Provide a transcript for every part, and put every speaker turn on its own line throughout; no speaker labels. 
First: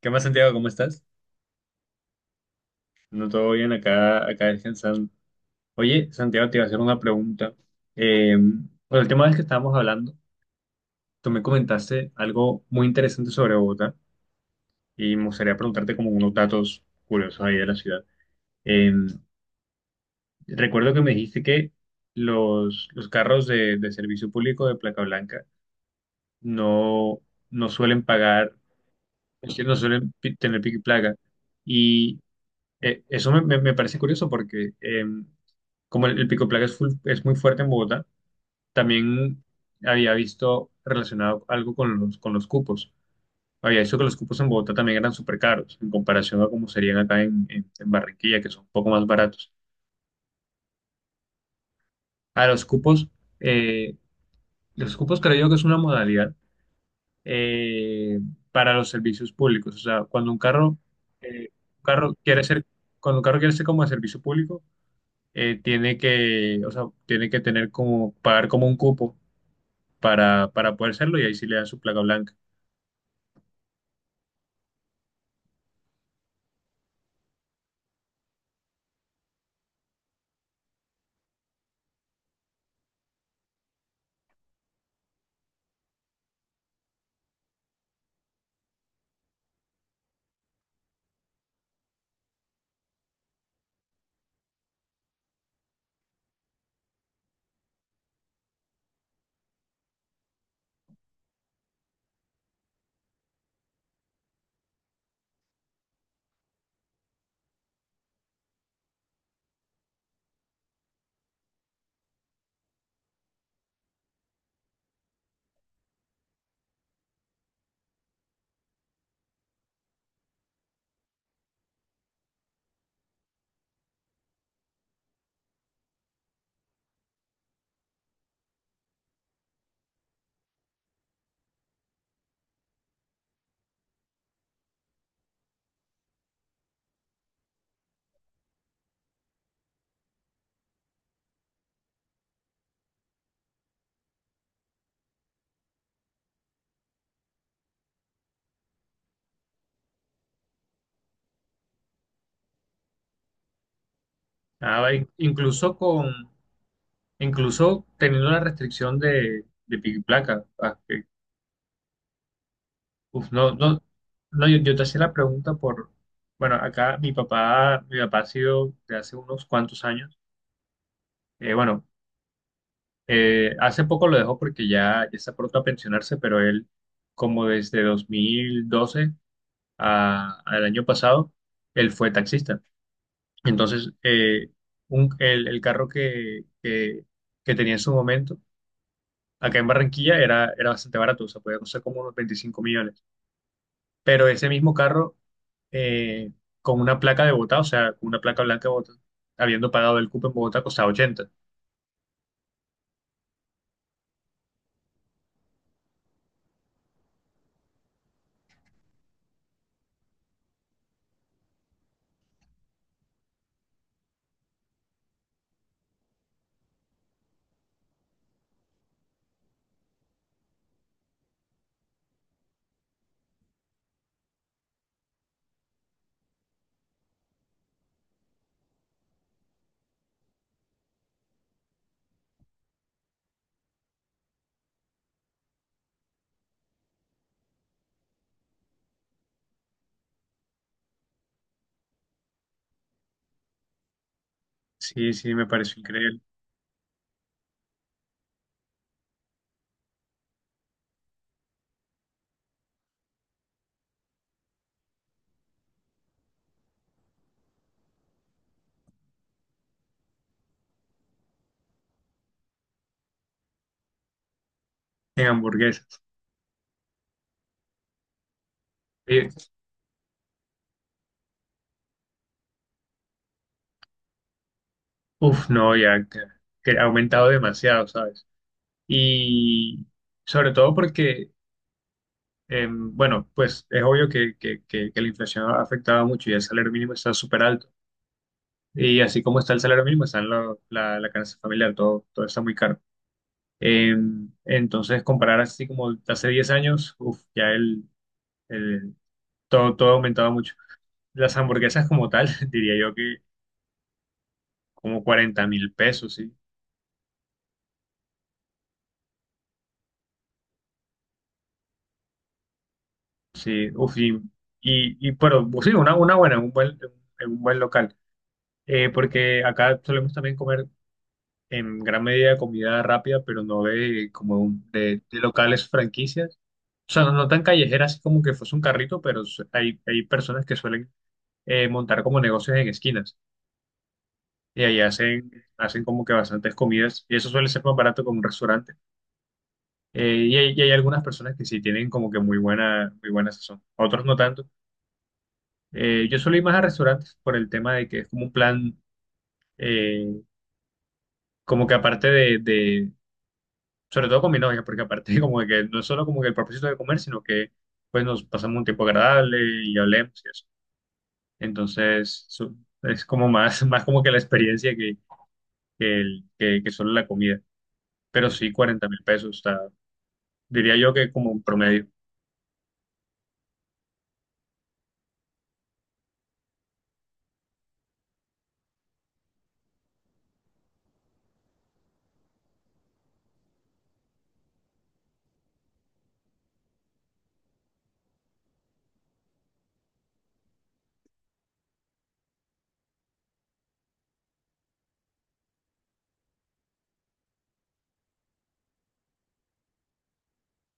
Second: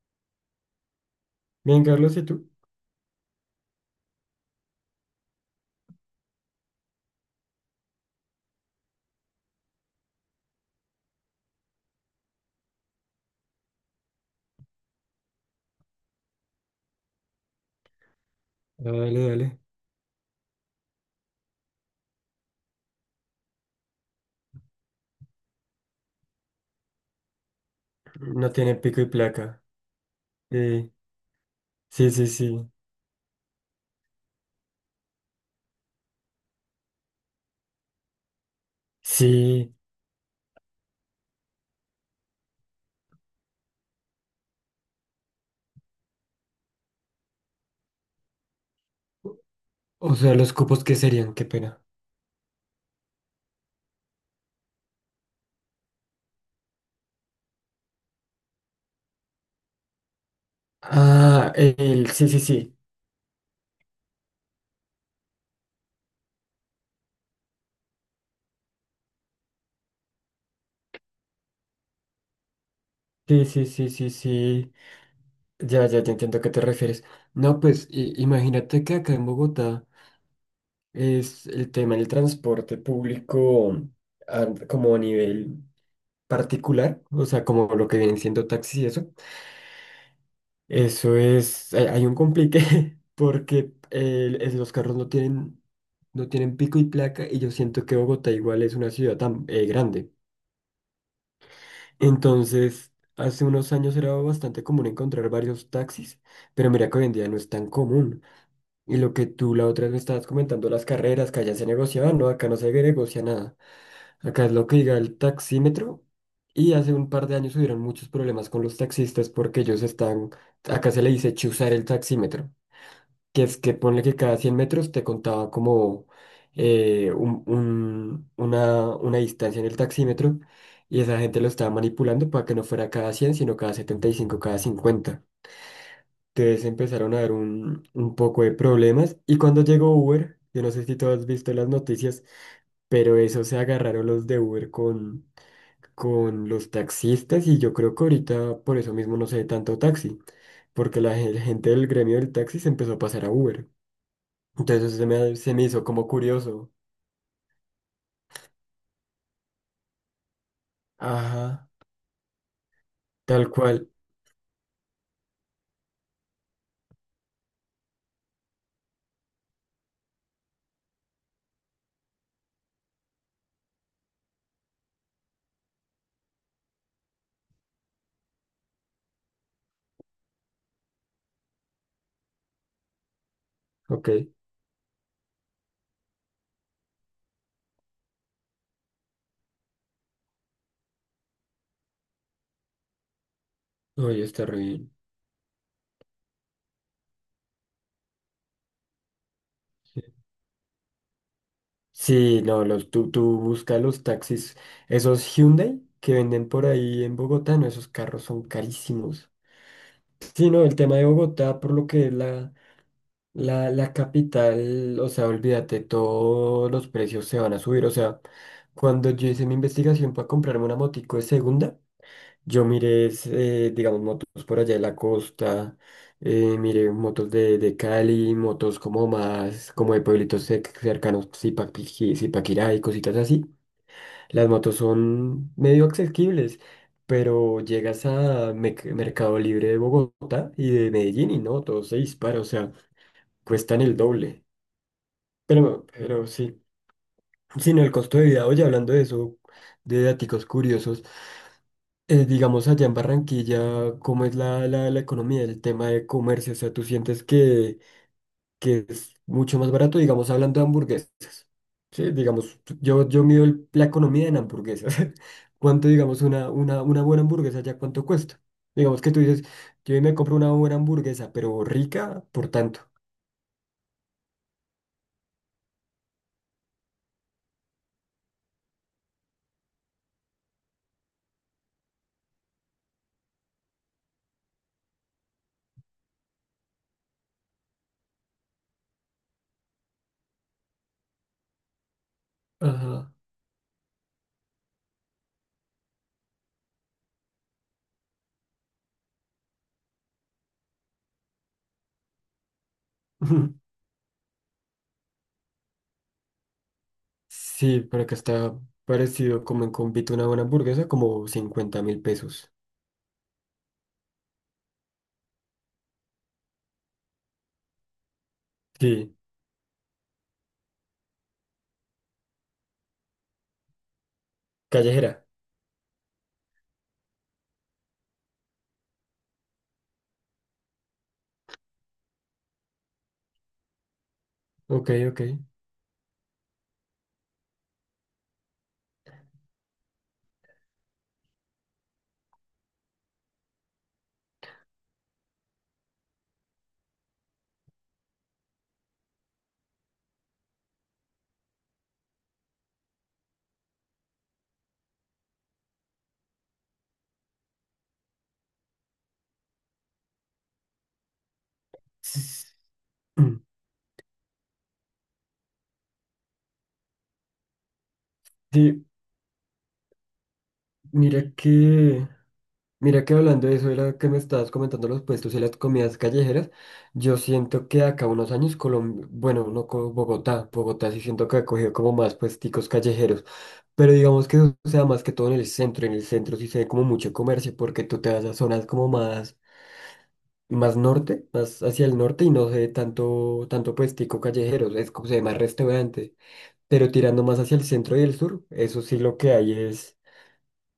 ¿Qué más, Santiago? ¿Cómo estás?
Bien, Carlos, ¿y tú?
No todo bien acá descansando. Oye, Santiago, te iba a hacer una pregunta. Bueno, el tema del que estábamos hablando, tú me comentaste algo muy interesante sobre Bogotá y me gustaría preguntarte como unos datos curiosos ahí de la ciudad. Eh,
Dale, dale.
Recuerdo que me dijiste que los carros de servicio público de placa blanca no, no suelen
No
pagar,
tiene pico y
es
placa.
decir, no suelen tener pico y
Eh,
placa.
sí, sí, sí.
Eso me parece curioso porque como el pico placa es muy fuerte en Bogotá, también
Sí.
había visto relacionado algo con los cupos. Había visto que los cupos en Bogotá también eran súper caros en comparación a como serían acá en Barranquilla, que son un poco más baratos.
O sea, los cupos, ¿qué serían? Qué pena.
A los cupos, eh, los cupos creo yo que es una modalidad eh, para los servicios públicos. O sea, eh,
Ah,
un carro
Sí, sí,
quiere ser,
sí.
cuando un carro quiere ser como de servicio público, o sea, tiene que tener como, pagar como un cupo para poder hacerlo y ahí sí le dan su placa blanca.
Sí, sí, sí, sí, sí. Ya, ya, ya entiendo a qué te refieres. No, pues imagínate que acá en Bogotá es el tema del transporte público como a nivel particular, o sea, como lo que vienen siendo taxis y eso. Eso es, hay un complique porque los carros no tienen, pico y placa y yo siento que Bogotá igual es una ciudad tan grande. Entonces, hace unos años era bastante común encontrar varios taxis, pero mira que hoy en día no es tan común. Y lo que tú la otra vez me estabas comentando, las carreras que allá se negociaban, no, acá no se negocia nada. Acá es lo que diga el taxímetro y hace un par de años hubieron muchos problemas con los taxistas porque ellos están, acá se le dice chuzar el taxímetro, que es que ponle que cada 100 metros te contaba como una distancia en el taxímetro y esa gente lo estaba manipulando para que no fuera cada 100 sino cada 75, cada 50. Entonces empezaron a dar un poco de problemas y cuando llegó Uber, yo no sé si tú has visto las noticias, pero eso se agarraron los de Uber con los taxistas y yo creo que ahorita por eso mismo no se ve tanto taxi, porque la gente del gremio del taxi se empezó a pasar a Uber.
Ah,
Entonces
va,
se me, se me hizo como curioso.
incluso teniendo la restricción de pico y placa. Ah,
Ajá,
uf,
tal
no, no,
cual.
no, yo te hacía la pregunta por, bueno, acá mi papá ha sido de hace unos cuantos años, bueno, hace poco lo dejó porque ya está pronto a pensionarse, pero él como desde 2012 al año pasado, él fue taxista. Entonces,
Ok.
el carro que tenía en su momento, acá en Barranquilla, era bastante barato, o sea, podía costar como unos 25 millones.
Oye,
Pero
está
ese
re
mismo
bien.
carro, eh, con una placa de Bogotá, o sea, con una placa blanca de Bogotá, habiendo pagado
Sí,
el cupo en Bogotá, costaba 80.
sí, no, tú buscas los taxis. Esos Hyundai que venden por ahí en Bogotá, no, esos carros son carísimos. Sí, no, el tema de Bogotá, por lo que es la capital, o sea, olvídate, todos los precios se van a subir. O sea, cuando yo hice mi investigación para comprarme una motico de segunda, yo miré, digamos, motos por allá de la costa, miré motos de Cali, motos como más, como de pueblitos cercanos, Zipaquirá y cositas así. Las motos son medio accesibles, pero llegas a Mercado Libre de Bogotá y de Medellín y no, todo se dispara, o sea, cuestan el doble.
Sí, sí, me pareció
Pero,
increíble.
pero sí, sino el costo de vida, oye, hablando de eso, de daticos curiosos. Digamos, allá en Barranquilla, ¿cómo es la economía, el tema de comercio? O sea, ¿tú sientes que, es mucho más barato, digamos, hablando de hamburguesas? Sí, digamos, yo mido la economía en hamburguesas.
En
¿Cuánto,
hamburguesas.
digamos, una buena hamburguesa ya cuánto cuesta? Digamos que tú
Eh,
dices, yo hoy me compro una buena hamburguesa, pero rica, por tanto.
Uf, no, ya que ha aumentado demasiado, ¿sabes? Y sobre todo porque bueno, pues es obvio que la inflación ha afectado mucho y el salario mínimo está súper alto. Y así como está el salario mínimo, está la canasta familiar, todo está muy caro.
Ajá.
Eh, entonces, comparar así como hace 10 años, uf, ya el- todo, ha aumentado mucho. Las hamburguesas como tal, diría yo que como 40.000 pesos, sí.
Sí, pero acá está parecido como en Convito una buena hamburguesa, como 50.000 pesos.
Sí, uf, y, pero pues sí, una buena, en un buen local.
Sí,
Porque acá solemos también comer en gran medida de comida rápida, pero no de como de
callejera.
locales franquicias. O sea, no, no tan callejeras así como que fuese un carrito, pero hay personas que suelen montar como negocios en esquinas y ahí
Ok, ok.
hacen como que bastantes comidas y eso suele ser más barato que un restaurante. Y hay algunas personas que sí tienen como que muy buena sazón, otros no tanto. Yo suelo ir más a restaurantes por el tema de que es como un plan, eh, como que aparte de, sobre todo con mi novia, porque aparte como de que no es solo como que el propósito de comer, sino que pues nos pasamos un tiempo agradable y hablemos y eso. Entonces es como
Mm.
más, más como que la experiencia que solo la comida. Pero sí,
Sí,
40.000 pesos, está, diría yo que como
mira
un promedio.
que, mira que hablando de eso, era que me estabas comentando los puestos y las comidas callejeras. Yo siento que acá unos años Colombia, bueno, no como Bogotá, Bogotá sí siento que ha cogido como más puesticos callejeros, pero digamos que eso sea más que todo en el centro sí se ve como mucho comercio porque tú te vas a zonas como más, más norte, más hacia el norte y no se ve tanto, tanto puestico callejero, es como se ve más restaurante, pero tirando más hacia el centro y el sur, eso sí lo que hay es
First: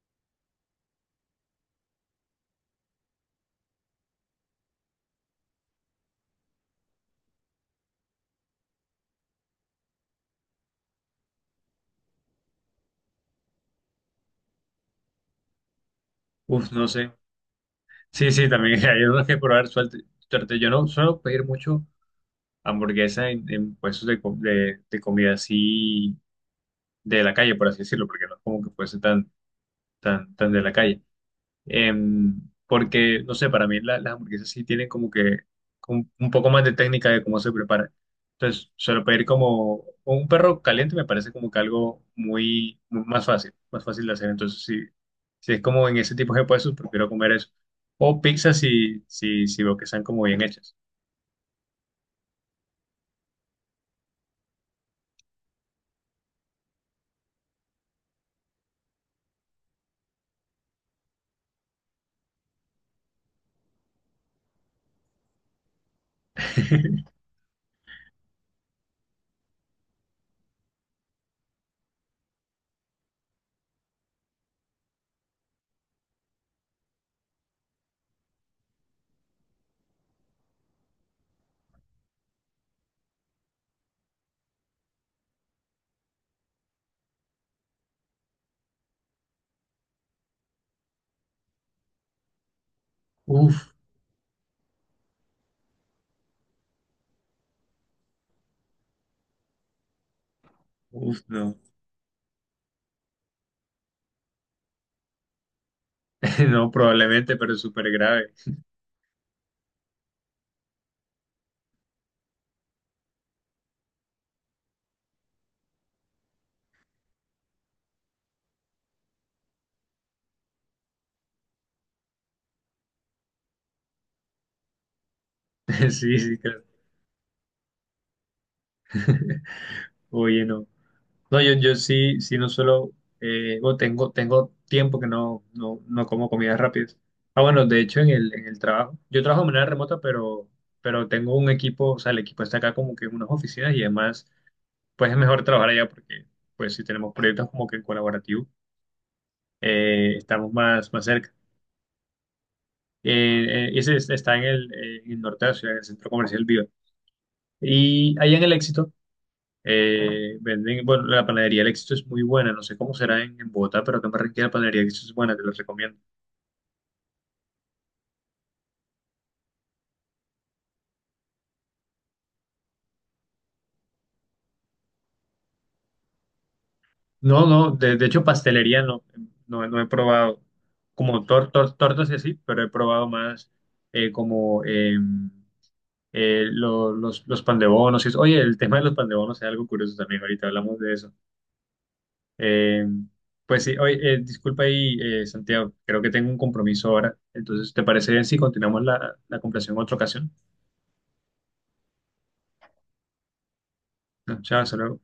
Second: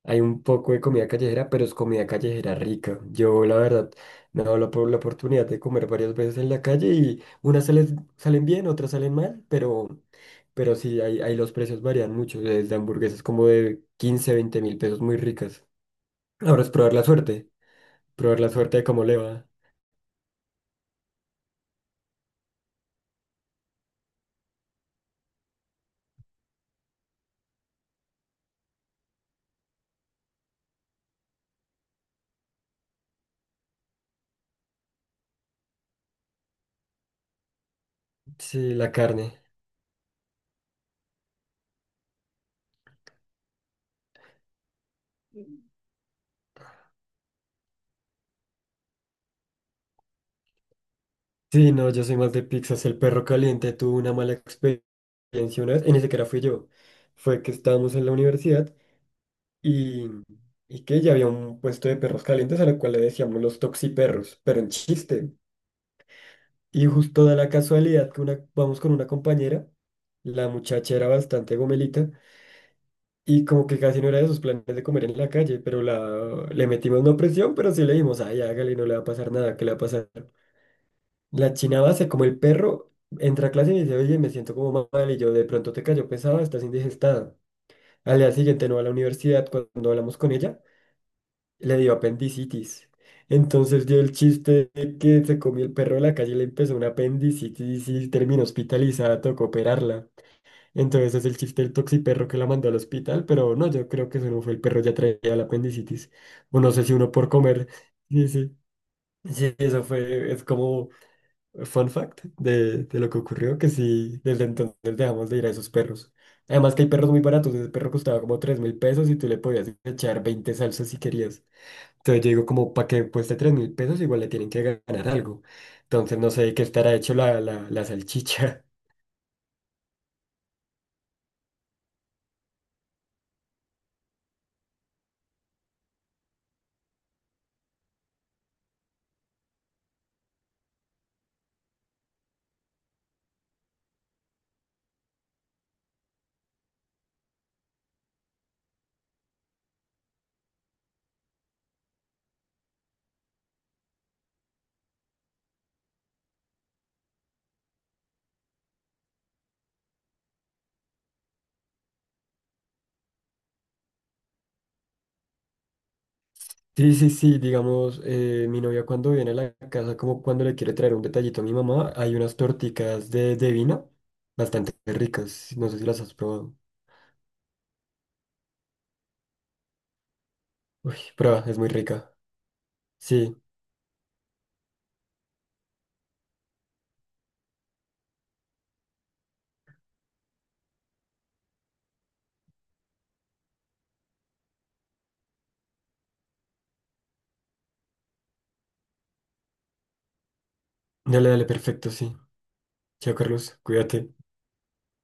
hay un poco de comida callejera, pero es comida callejera rica. Yo, la verdad, me he dado la oportunidad de comer varias veces en la calle y unas salen bien, otras salen mal, pero, sí, ahí los precios varían mucho, desde hamburguesas como de 15, 20.000 pesos muy ricas. Ahora es
Uf, no sé. Sí,
probar la
sí,
suerte
también
de
hay
cómo le
unos que
va.
probar Suerte. Yo no suelo pedir mucho hamburguesa en puestos de comida así de la calle, por así decirlo, porque no es como que fuese tan, tan, tan de la calle. Em, Porque, no sé, para mí las hamburguesas sí tienen como que un poco más de técnica de cómo se preparan. Entonces,
Sí, la
solo pedir
carne.
como un perro caliente me parece como que algo muy, muy más fácil de hacer. Entonces, si es como en ese tipo de puestos, prefiero comer eso. O pizza si veo que están como bien hechas.
Sí, no, yo soy más de pizzas. El perro caliente tuvo una mala experiencia una vez, y ni siquiera fui yo. Fue que estábamos en la universidad. y, y que ya había un puesto de perros calientes a lo cual le decíamos los toxiperros, pero en chiste. Y justo da la casualidad que una, vamos con una compañera, la muchacha era bastante gomelita y como que casi no era de sus planes de comer en la calle, pero la, le metimos no presión, pero sí le dijimos, ay, hágale, no le va a pasar nada, ¿qué le va a pasar? La china base, como el perro, entra a clase y me dice, oye, me siento como mal y yo de pronto te cayó pesado, estás indigestada. Al día siguiente no va a la universidad cuando hablamos con ella. Le dio apendicitis.
Uf,
Entonces dio el chiste de que se comió el perro de la calle y le empezó una apendicitis y terminó hospitalizada, tocó operarla. Entonces
uf,
es el
no.
chiste del toxiperro que la mandó al hospital, pero no, yo creo que eso no fue el perro, ya traía la apendicitis. O
No,
no sé si uno por
probablemente, pero es
comer.
súper
Sí,
grave.
sí. Sí, eso fue, es como fun fact de lo que ocurrió, que sí, desde entonces dejamos de ir a esos perros. Además que hay perros muy baratos, ese perro costaba como 3.000 pesos y tú le podías echar 20 salsas si querías. Entonces yo digo, como para que cueste 3.000 pesos, igual le tienen que ganar algo. Entonces
Sí,
no
sí,
sé de
claro.
qué estará hecho la salchicha.
Oye, no. No, yo sí, sí no suelo, o tengo, tiempo que no, no, no como comidas rápidas. Ah, bueno, de hecho en el trabajo, yo trabajo de manera remota, pero tengo un equipo, o sea, el equipo está acá como que en unas oficinas y además, pues es mejor trabajar allá porque, pues si tenemos proyectos como que en colaborativo, estamos más, más cerca. Ese está en el norte de la ciudad, en el centro comercial Viva. Y allá en el Éxito. Venden, bueno, la panadería El Éxito es muy buena, no sé cómo será en Bogotá, pero acá en Barranquilla la panadería El Éxito es buena, te la recomiendo.
Sí, sí, sí, digamos, mi novia cuando viene a la casa, como cuando le quiere traer un detallito a mi mamá, hay unas torticas de vino bastante ricas. No sé si las has probado.
No, no, de hecho pastelería no, no, no he probado,
Uy,
como
prueba, es muy
tortas y
rica.
así, pero he probado
Sí,
más como los pan de bonos y eso. Oye, el tema de los pan de bonos es algo curioso también, ahorita hablamos de eso. Eh, pues sí, oye, disculpa ahí, Santiago, creo que tengo un compromiso ahora, entonces, ¿te parece bien si continuamos la conversación en otra ocasión?
dale, dale, perfecto, sí. Chao, Carlos, cuídate.
No, chao, hasta luego.